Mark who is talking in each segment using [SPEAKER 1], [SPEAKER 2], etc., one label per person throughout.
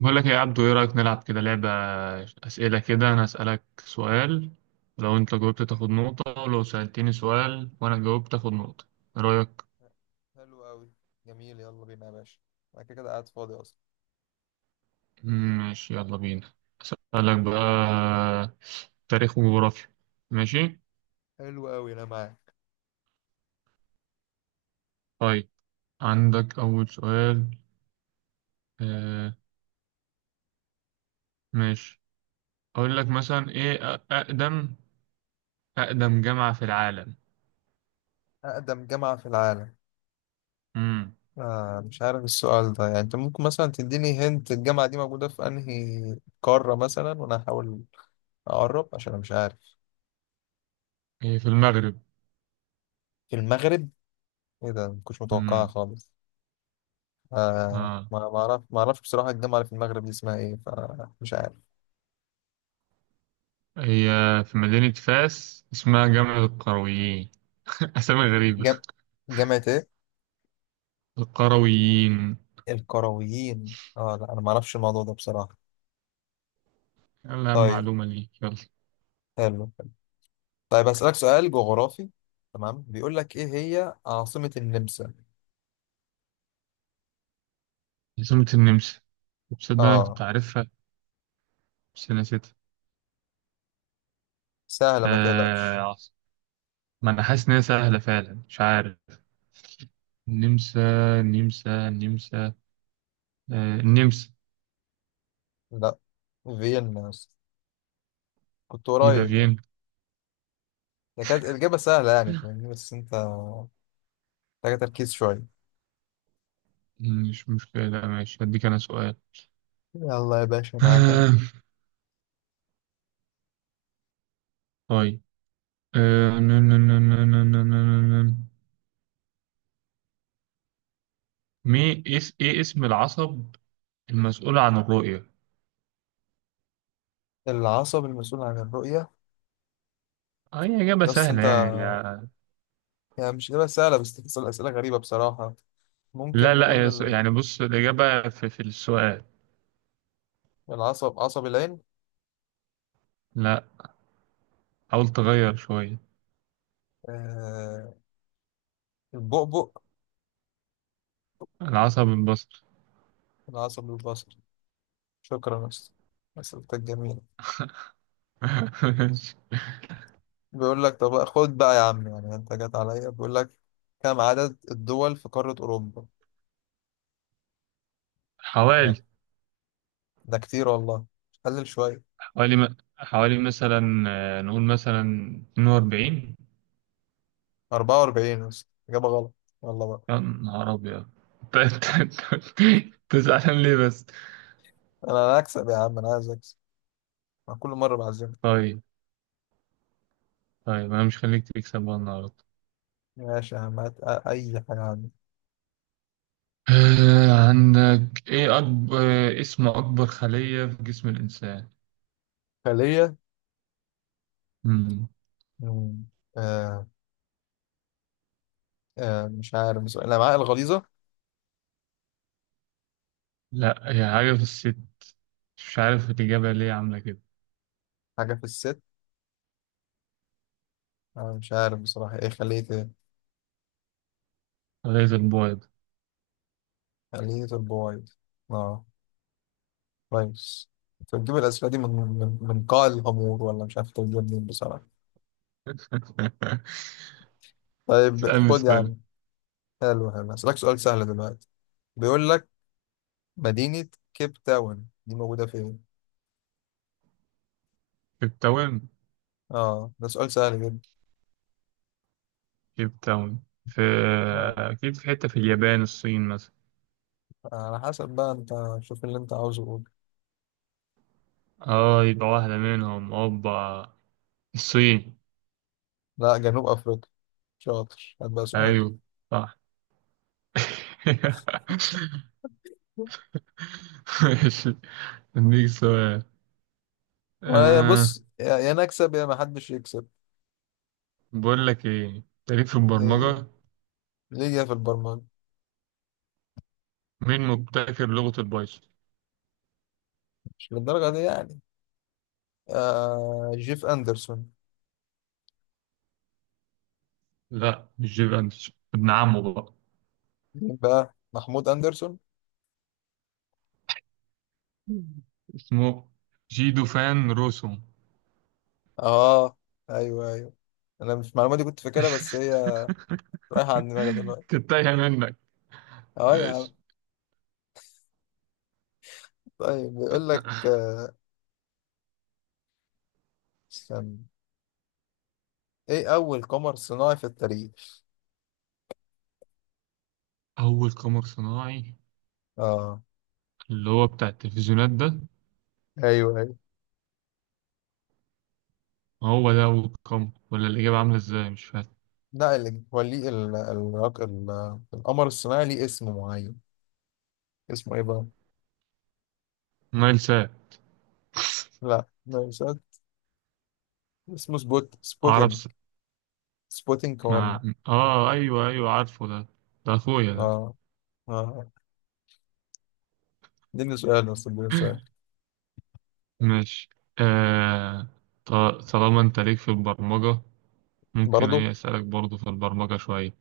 [SPEAKER 1] بقول لك إيه يا عبدو، ايه رأيك نلعب كده لعبة أسئلة كده؟ انا أسألك سؤال، لو انت جاوبت تاخد نقطة، ولو سألتني سؤال وانا جاوبت تاخد نقطة. إيه رأيك؟
[SPEAKER 2] حلو قوي. جميل، يلا بينا يا باشا. انا كده كده قاعد فاضي اصلا.
[SPEAKER 1] ماشي يلا بينا. أسألك بقى تاريخ وجغرافيا. ماشي.
[SPEAKER 2] حلو قوي انا معاك.
[SPEAKER 1] طيب، عندك أول سؤال. آه ماشي. أقول لك مثلا ايه أقدم أقدم جامعة في العالم.
[SPEAKER 2] اقدم جامعة في العالم؟
[SPEAKER 1] مم.
[SPEAKER 2] آه مش عارف السؤال ده، يعني انت ممكن مثلا تديني هنت الجامعة دي موجودة في انهي قارة مثلا وانا هحاول اقرب، عشان انا مش عارف.
[SPEAKER 1] إيه، في المغرب.
[SPEAKER 2] في المغرب؟ ايه ده، مكنتش متوقعها
[SPEAKER 1] مم.
[SPEAKER 2] خالص. آه
[SPEAKER 1] آه.
[SPEAKER 2] ما اعرفش بصراحة الجامعة اللي في المغرب دي اسمها ايه، فمش عارف.
[SPEAKER 1] هي في مدينة فاس، اسمها جامع القرويين. أسامي غريبة.
[SPEAKER 2] جام... جامعة ايه؟
[SPEAKER 1] القرويين.
[SPEAKER 2] القرويين، اه لا انا ما اعرفش الموضوع ده بصراحة.
[SPEAKER 1] يلا أهم
[SPEAKER 2] طيب،
[SPEAKER 1] معلومة لي، يلا.
[SPEAKER 2] حلو. طيب هسألك سؤال جغرافي، تمام؟ بيقول لك ايه هي عاصمة النمسا؟
[SPEAKER 1] عاصمة النمسا، تصدق أنا
[SPEAKER 2] اه
[SPEAKER 1] كنت عارفها بس نسيتها.
[SPEAKER 2] سهلة ما
[SPEAKER 1] آه
[SPEAKER 2] تقلقش.
[SPEAKER 1] عاص- ما أنا حاسس إن هي سهلة فعلا، مش عارف. النمسا النمسا النمسا، آه النمسا.
[SPEAKER 2] لا، فيينا يا اسطى. كنت
[SPEAKER 1] يبقى
[SPEAKER 2] قريب يعني.
[SPEAKER 1] فيينا.
[SPEAKER 2] ده كانت الإجابة سهلة يعني، فاهمني؟ بس انت محتاج تركيز شوية.
[SPEAKER 1] مش مشكلة، لا ماشي، هديك أنا سؤال.
[SPEAKER 2] يلا يا باشا، معاك أهو.
[SPEAKER 1] طيب، آه، نن- نن- نن- نن- نن- نن- نن. مي اس ايه اسم العصب المسؤول عن الرؤية.
[SPEAKER 2] العصب المسؤول عن الرؤية؟
[SPEAKER 1] اه هي إجابة
[SPEAKER 2] يا اسطى
[SPEAKER 1] سهلة
[SPEAKER 2] انت، يعني مش إجابة سهلة بس تسأل أسئلة غريبة بصراحة.
[SPEAKER 1] لا
[SPEAKER 2] ممكن
[SPEAKER 1] لا،
[SPEAKER 2] نقول
[SPEAKER 1] هي س- يعني بص الإجابة في السؤال.
[SPEAKER 2] العصب، عصب العين؟
[SPEAKER 1] لا، حاول تغير شوية.
[SPEAKER 2] آه، البؤبؤ؟
[SPEAKER 1] العصب البصري.
[SPEAKER 2] العصب البصري. شكرا يا اسطى، أسئلتك جميلة. بيقول لك طب خد بقى يا عم، يعني انت جت عليا. بيقول لك كم عدد الدول في قارة أوروبا؟ آه،
[SPEAKER 1] حوالي.
[SPEAKER 2] ده كتير والله، قلل شوية.
[SPEAKER 1] حوالي مثلا، نقول مثلا 42.
[SPEAKER 2] 44؟ بس إجابة غلط والله بقى.
[SPEAKER 1] يا نهار أبيض! أنت- تزعلان ليه بس؟
[SPEAKER 2] أنا هكسب يا عم، أنا عايز أكسب. أنا كل مرة بعزمك.
[SPEAKER 1] طيب، طيب أنا مش خليك تكسب بقى النهاردة.
[SPEAKER 2] ماشي يا عم، هات أي حاجة عندي.
[SPEAKER 1] عندك ايه؟ اكبر، اسم اكبر خلية في جسم الانسان.
[SPEAKER 2] خلية؟
[SPEAKER 1] مم.
[SPEAKER 2] مم. آه، آه مش عارف بصراحة، الأمعاء الغليظة؟
[SPEAKER 1] لا، هي حاجة في الست، مش عارف الاجابة ليه عاملة كده.
[SPEAKER 2] حاجة في الست؟ أنا مش عارف بصراحة، إيه خلية إيه؟
[SPEAKER 1] غيظ البويض.
[SPEAKER 2] خلية البويض؟ آه، كويس. أنت بتجيب الأسئلة دي من قاع الغمور، ولا مش عارف تجيبها منين بصراحة. طيب
[SPEAKER 1] اسألني
[SPEAKER 2] خد يا
[SPEAKER 1] سؤال.
[SPEAKER 2] عم. حلو حلو، هسألك سؤال سهل دلوقتي. بيقول لك مدينة كيب تاون دي موجودة فين؟
[SPEAKER 1] كيبتاون.
[SPEAKER 2] اه ده سؤال سهل جدا.
[SPEAKER 1] كيبتاون في،
[SPEAKER 2] اه
[SPEAKER 1] اكيد في حتة في اليابان، الصين مثلا.
[SPEAKER 2] على حسب بقى انت، شوف اللي انت عاوزه قول.
[SPEAKER 1] اه يبقى واحدة منهم، اوبا الصين.
[SPEAKER 2] لا، جنوب افريقيا. شاطر، هات بقى سؤال.
[SPEAKER 1] ايوه، صح. ماشي، اديك سؤال. آه،
[SPEAKER 2] بص يا نكسب يا ما حدش يكسب.
[SPEAKER 1] بقول لك ايه؟ تاريخ في
[SPEAKER 2] إيه،
[SPEAKER 1] البرمجة.
[SPEAKER 2] ليه جاي في البرمجة؟
[SPEAKER 1] مين مبتكر لغة البايثون؟
[SPEAKER 2] مش للدرجة دي يعني. آه، جيف أندرسون.
[SPEAKER 1] لا مش جيب اندرسون، ابن عمه بقى.
[SPEAKER 2] مين بقى، محمود أندرسون؟
[SPEAKER 1] اسمه جيدو فان روسوم.
[SPEAKER 2] اه ايوه ايوه، انا مش المعلومة دي كنت فاكرها، بس هي رايحة عن دماغي دلوقتي.
[SPEAKER 1] كنت تايهة منك.
[SPEAKER 2] اه يا
[SPEAKER 1] ماشي.
[SPEAKER 2] عم. طيب بيقول لك، آه، استنى، ايه اول قمر صناعي في التاريخ؟
[SPEAKER 1] أول قمر صناعي
[SPEAKER 2] اه
[SPEAKER 1] اللي هو بتاع التلفزيونات ده.
[SPEAKER 2] ايوه ايوه.
[SPEAKER 1] هو ده أول قمر ولا الإجابة عاملة إزاي؟ مش فاهم.
[SPEAKER 2] لا اللي هو ليه القمر الصناعي ليه اسم معين، اسمه ايه بقى؟
[SPEAKER 1] نايل ساب.
[SPEAKER 2] لا مش عارف. اسمه
[SPEAKER 1] عرب
[SPEAKER 2] سبوتينج،
[SPEAKER 1] س...
[SPEAKER 2] سبوتينج 1.
[SPEAKER 1] مع، آه أيوه أيوه عارفه ده، ده أخويا
[SPEAKER 2] اه
[SPEAKER 1] ده.
[SPEAKER 2] اه اه. اديني سؤال بس، اديني سؤال.
[SPEAKER 1] ماشي. آه... ط- طالما انت ليك في البرمجة، ممكن
[SPEAKER 2] برضه،
[SPEAKER 1] ايه اسألك برضو في البرمجة شوية.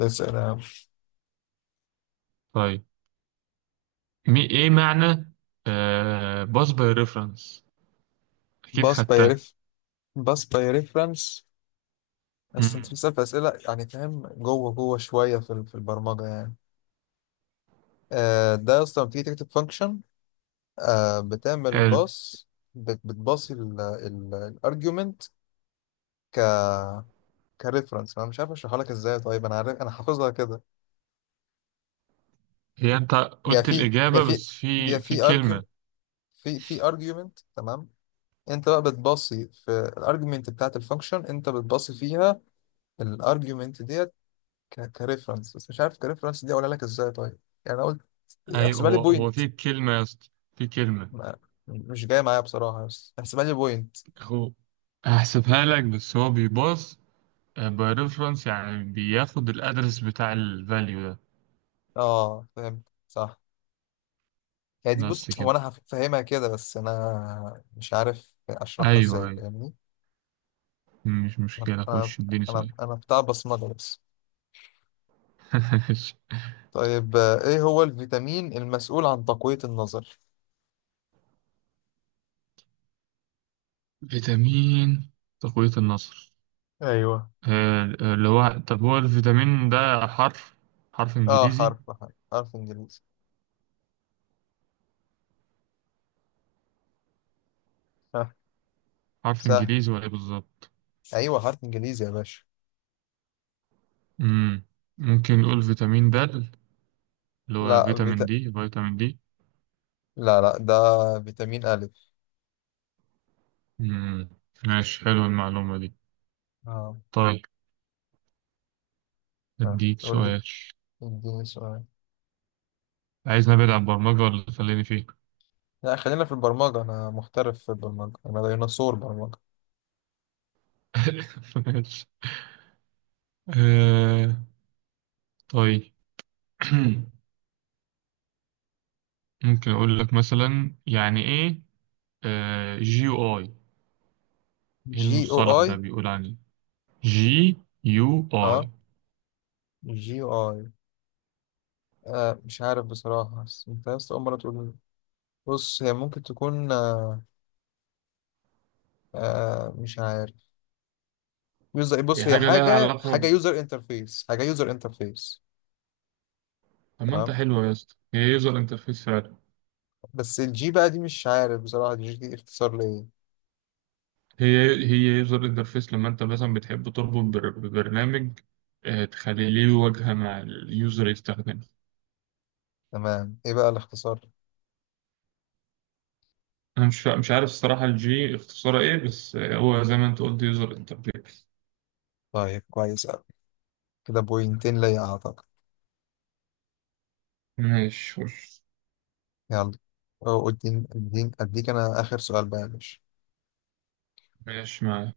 [SPEAKER 2] اسال يا عم.
[SPEAKER 1] طيب، ايه معنى باس باي ريفرنس؟ اكيد
[SPEAKER 2] باس باي
[SPEAKER 1] خدتها.
[SPEAKER 2] ريف باس باي ريفرنس؟ بس انت
[SPEAKER 1] مم.
[SPEAKER 2] بتسال في اسئله يعني فاهم جوه شويه في البرمجه يعني. آه، ده اصلا بتيجي تكتب فانكشن، آه بتعمل
[SPEAKER 1] حلو.
[SPEAKER 2] باص، بتباصي الارجيومنت ك كريفرنس. انا مش عارف اشرحها لك ازاي، طيب؟ انا عارف، انا حافظها كده.
[SPEAKER 1] هي انت
[SPEAKER 2] بيبقى
[SPEAKER 1] قلت
[SPEAKER 2] في بيبقى
[SPEAKER 1] الإجابة
[SPEAKER 2] في
[SPEAKER 1] بس
[SPEAKER 2] بيبقى
[SPEAKER 1] في
[SPEAKER 2] في ارجيوم،
[SPEAKER 1] كلمة.
[SPEAKER 2] في ارجيومنت تمام. انت بقى بتباصي في الارجيومنت بتاعت الفانكشن، انت بتباصي فيها الارجيومنت ديت ك كريفرنس. بس مش عارف كريفرنس دي اقولها لك ازاي طيب. يعني انا قلت،
[SPEAKER 1] ايوه،
[SPEAKER 2] احسبها لي
[SPEAKER 1] هو
[SPEAKER 2] بوينت.
[SPEAKER 1] في كلمة يا اسطى. في كلمة.
[SPEAKER 2] مش جاي معايا بصراحة، بس احسبها لي بوينت.
[SPEAKER 1] هو هحسبها لك، بس هو بيباص باي ريفرنس، يعني بياخد الأدرس بتاع الفاليو ده.
[SPEAKER 2] اه فهمت، صح. هي دي، بص
[SPEAKER 1] بس
[SPEAKER 2] هو
[SPEAKER 1] كده.
[SPEAKER 2] انا هفهمها كده بس انا مش عارف
[SPEAKER 1] ايوه
[SPEAKER 2] اشرحها ازاي،
[SPEAKER 1] ايوه،
[SPEAKER 2] فاهمني.
[SPEAKER 1] مش مشكلة،
[SPEAKER 2] انا
[SPEAKER 1] خش اديني سؤال.
[SPEAKER 2] انا بتاع بصمجه بس. طيب آه، ايه هو الفيتامين المسؤول عن تقوية النظر؟
[SPEAKER 1] فيتامين تقوية النصر.
[SPEAKER 2] ايوه.
[SPEAKER 1] اللي هو، طب هو الفيتامين ده حرف، حرف
[SPEAKER 2] اه
[SPEAKER 1] انجليزي؟
[SPEAKER 2] حرف انجليزي. ها،
[SPEAKER 1] حرف
[SPEAKER 2] سهل.
[SPEAKER 1] انجليزي ولا ايه بالظبط؟
[SPEAKER 2] ايوه، حرف انجليزي يا باشا.
[SPEAKER 1] مم. ممكن نقول فيتامين د، اللي هو
[SPEAKER 2] لا
[SPEAKER 1] فيتامين
[SPEAKER 2] فيتا...
[SPEAKER 1] دي، فيتامين دي.
[SPEAKER 2] لا لا، ده فيتامين الف.
[SPEAKER 1] مم. ماشي، حلو المعلومة دي.
[SPEAKER 2] اه.
[SPEAKER 1] طيب،
[SPEAKER 2] آه،
[SPEAKER 1] اديك
[SPEAKER 2] قول لي،
[SPEAKER 1] سؤال.
[SPEAKER 2] اديني سؤال.
[SPEAKER 1] عايز نبعد عن البرمجة ولا خليني فيه؟
[SPEAKER 2] لا، خلينا في البرمجة، انا محترف في البرمجة، انا ديناصور برمجة.
[SPEAKER 1] ماشي. آه، طيب. ممكن اقول لك مثلا يعني ايه آه جي او اي؟ ايه
[SPEAKER 2] جي او
[SPEAKER 1] المصطلح
[SPEAKER 2] اي؟
[SPEAKER 1] ده بيقول عليه؟ جي يو اي.
[SPEAKER 2] اه، جي او اي. آه مش عارف بصراحة، بس انت بس أول مرة تقول لي. بص هي ممكن تكون، آه، آه مش عارف، يوزر،
[SPEAKER 1] هي
[SPEAKER 2] بص هي
[SPEAKER 1] حاجة لها
[SPEAKER 2] حاجة،
[SPEAKER 1] علاقة ب...
[SPEAKER 2] حاجة يوزر انترفيس.
[SPEAKER 1] طب ما انت
[SPEAKER 2] تمام،
[SPEAKER 1] حلوة يا اسطى، هي يوزر انترفيس فعلا.
[SPEAKER 2] بس الجي بقى دي مش عارف بصراحة الجي دي اختصار لإيه.
[SPEAKER 1] هي هي يوزر انترفيس، لما انت مثلا بتحب تربط ببرنامج، تخلي ليه واجهة مع اليوزر يستخدمه.
[SPEAKER 2] تمام، ايه بقى الاختصار؟
[SPEAKER 1] انا مش عارف الصراحة الجي اختصارها ايه، بس هو زي ما انت قلت، يوزر انترفيس.
[SPEAKER 2] طيب كويس أوي، كده بوينتين ليا أعتقد.
[SPEAKER 1] ماشي وش.
[SPEAKER 2] يلا، أو اديني اديني اديك انا اخر سؤال بقى يا باشا.
[SPEAKER 1] ماشي معايا.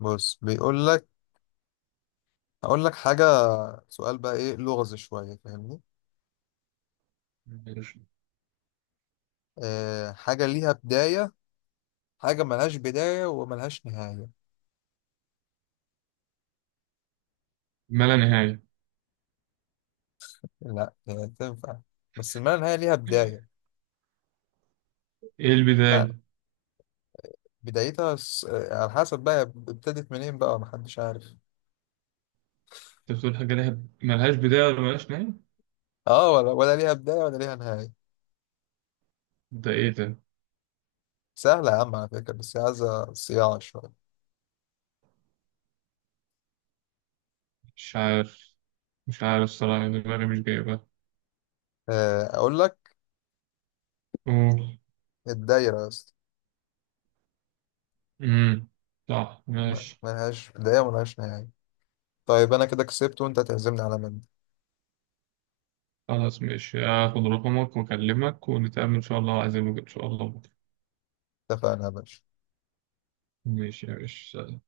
[SPEAKER 2] بص بيقول لك، هقول لك حاجة، سؤال بقى، ايه لغز شوية، فاهمني؟
[SPEAKER 1] ماشي.
[SPEAKER 2] آه حاجة ليها بداية، حاجة ملهاش بداية وملهاش نهاية.
[SPEAKER 1] ما لا نهاية.
[SPEAKER 2] لا هي تنفع، بس ما نهاية ليها بداية.
[SPEAKER 1] ايه
[SPEAKER 2] لا،
[SPEAKER 1] البداية؟
[SPEAKER 2] على حسب بقى ابتدت منين بقى، محدش عارف.
[SPEAKER 1] انت بتقول حاجة لها ملهاش بداية ولا ملهاش نهاية؟
[SPEAKER 2] اه ولا ليها بداية ولا ليها نهاية.
[SPEAKER 1] ده ايه ده؟
[SPEAKER 2] سهلة يا عم على فكرة، بس عايزة صياعة شوية.
[SPEAKER 1] مش عارف، مش عارف الصراحة، يعني دماغي مش جايبها.
[SPEAKER 2] آه، أقول لك،
[SPEAKER 1] قول.
[SPEAKER 2] الدايرة يا اسطى.
[SPEAKER 1] امم، صح ماشي.
[SPEAKER 2] ملهاش بداية وملهاش نهاية. طيب أنا كده كسبت، وأنت هتعزمني على مندي.
[SPEAKER 1] خلاص ماشي، هاخد رقمك واكلمك ونتقابل ان شاء الله، عايزين ان شاء الله بكره.
[SPEAKER 2] اتفقنا يا باشا.
[SPEAKER 1] ماشي يا باشا.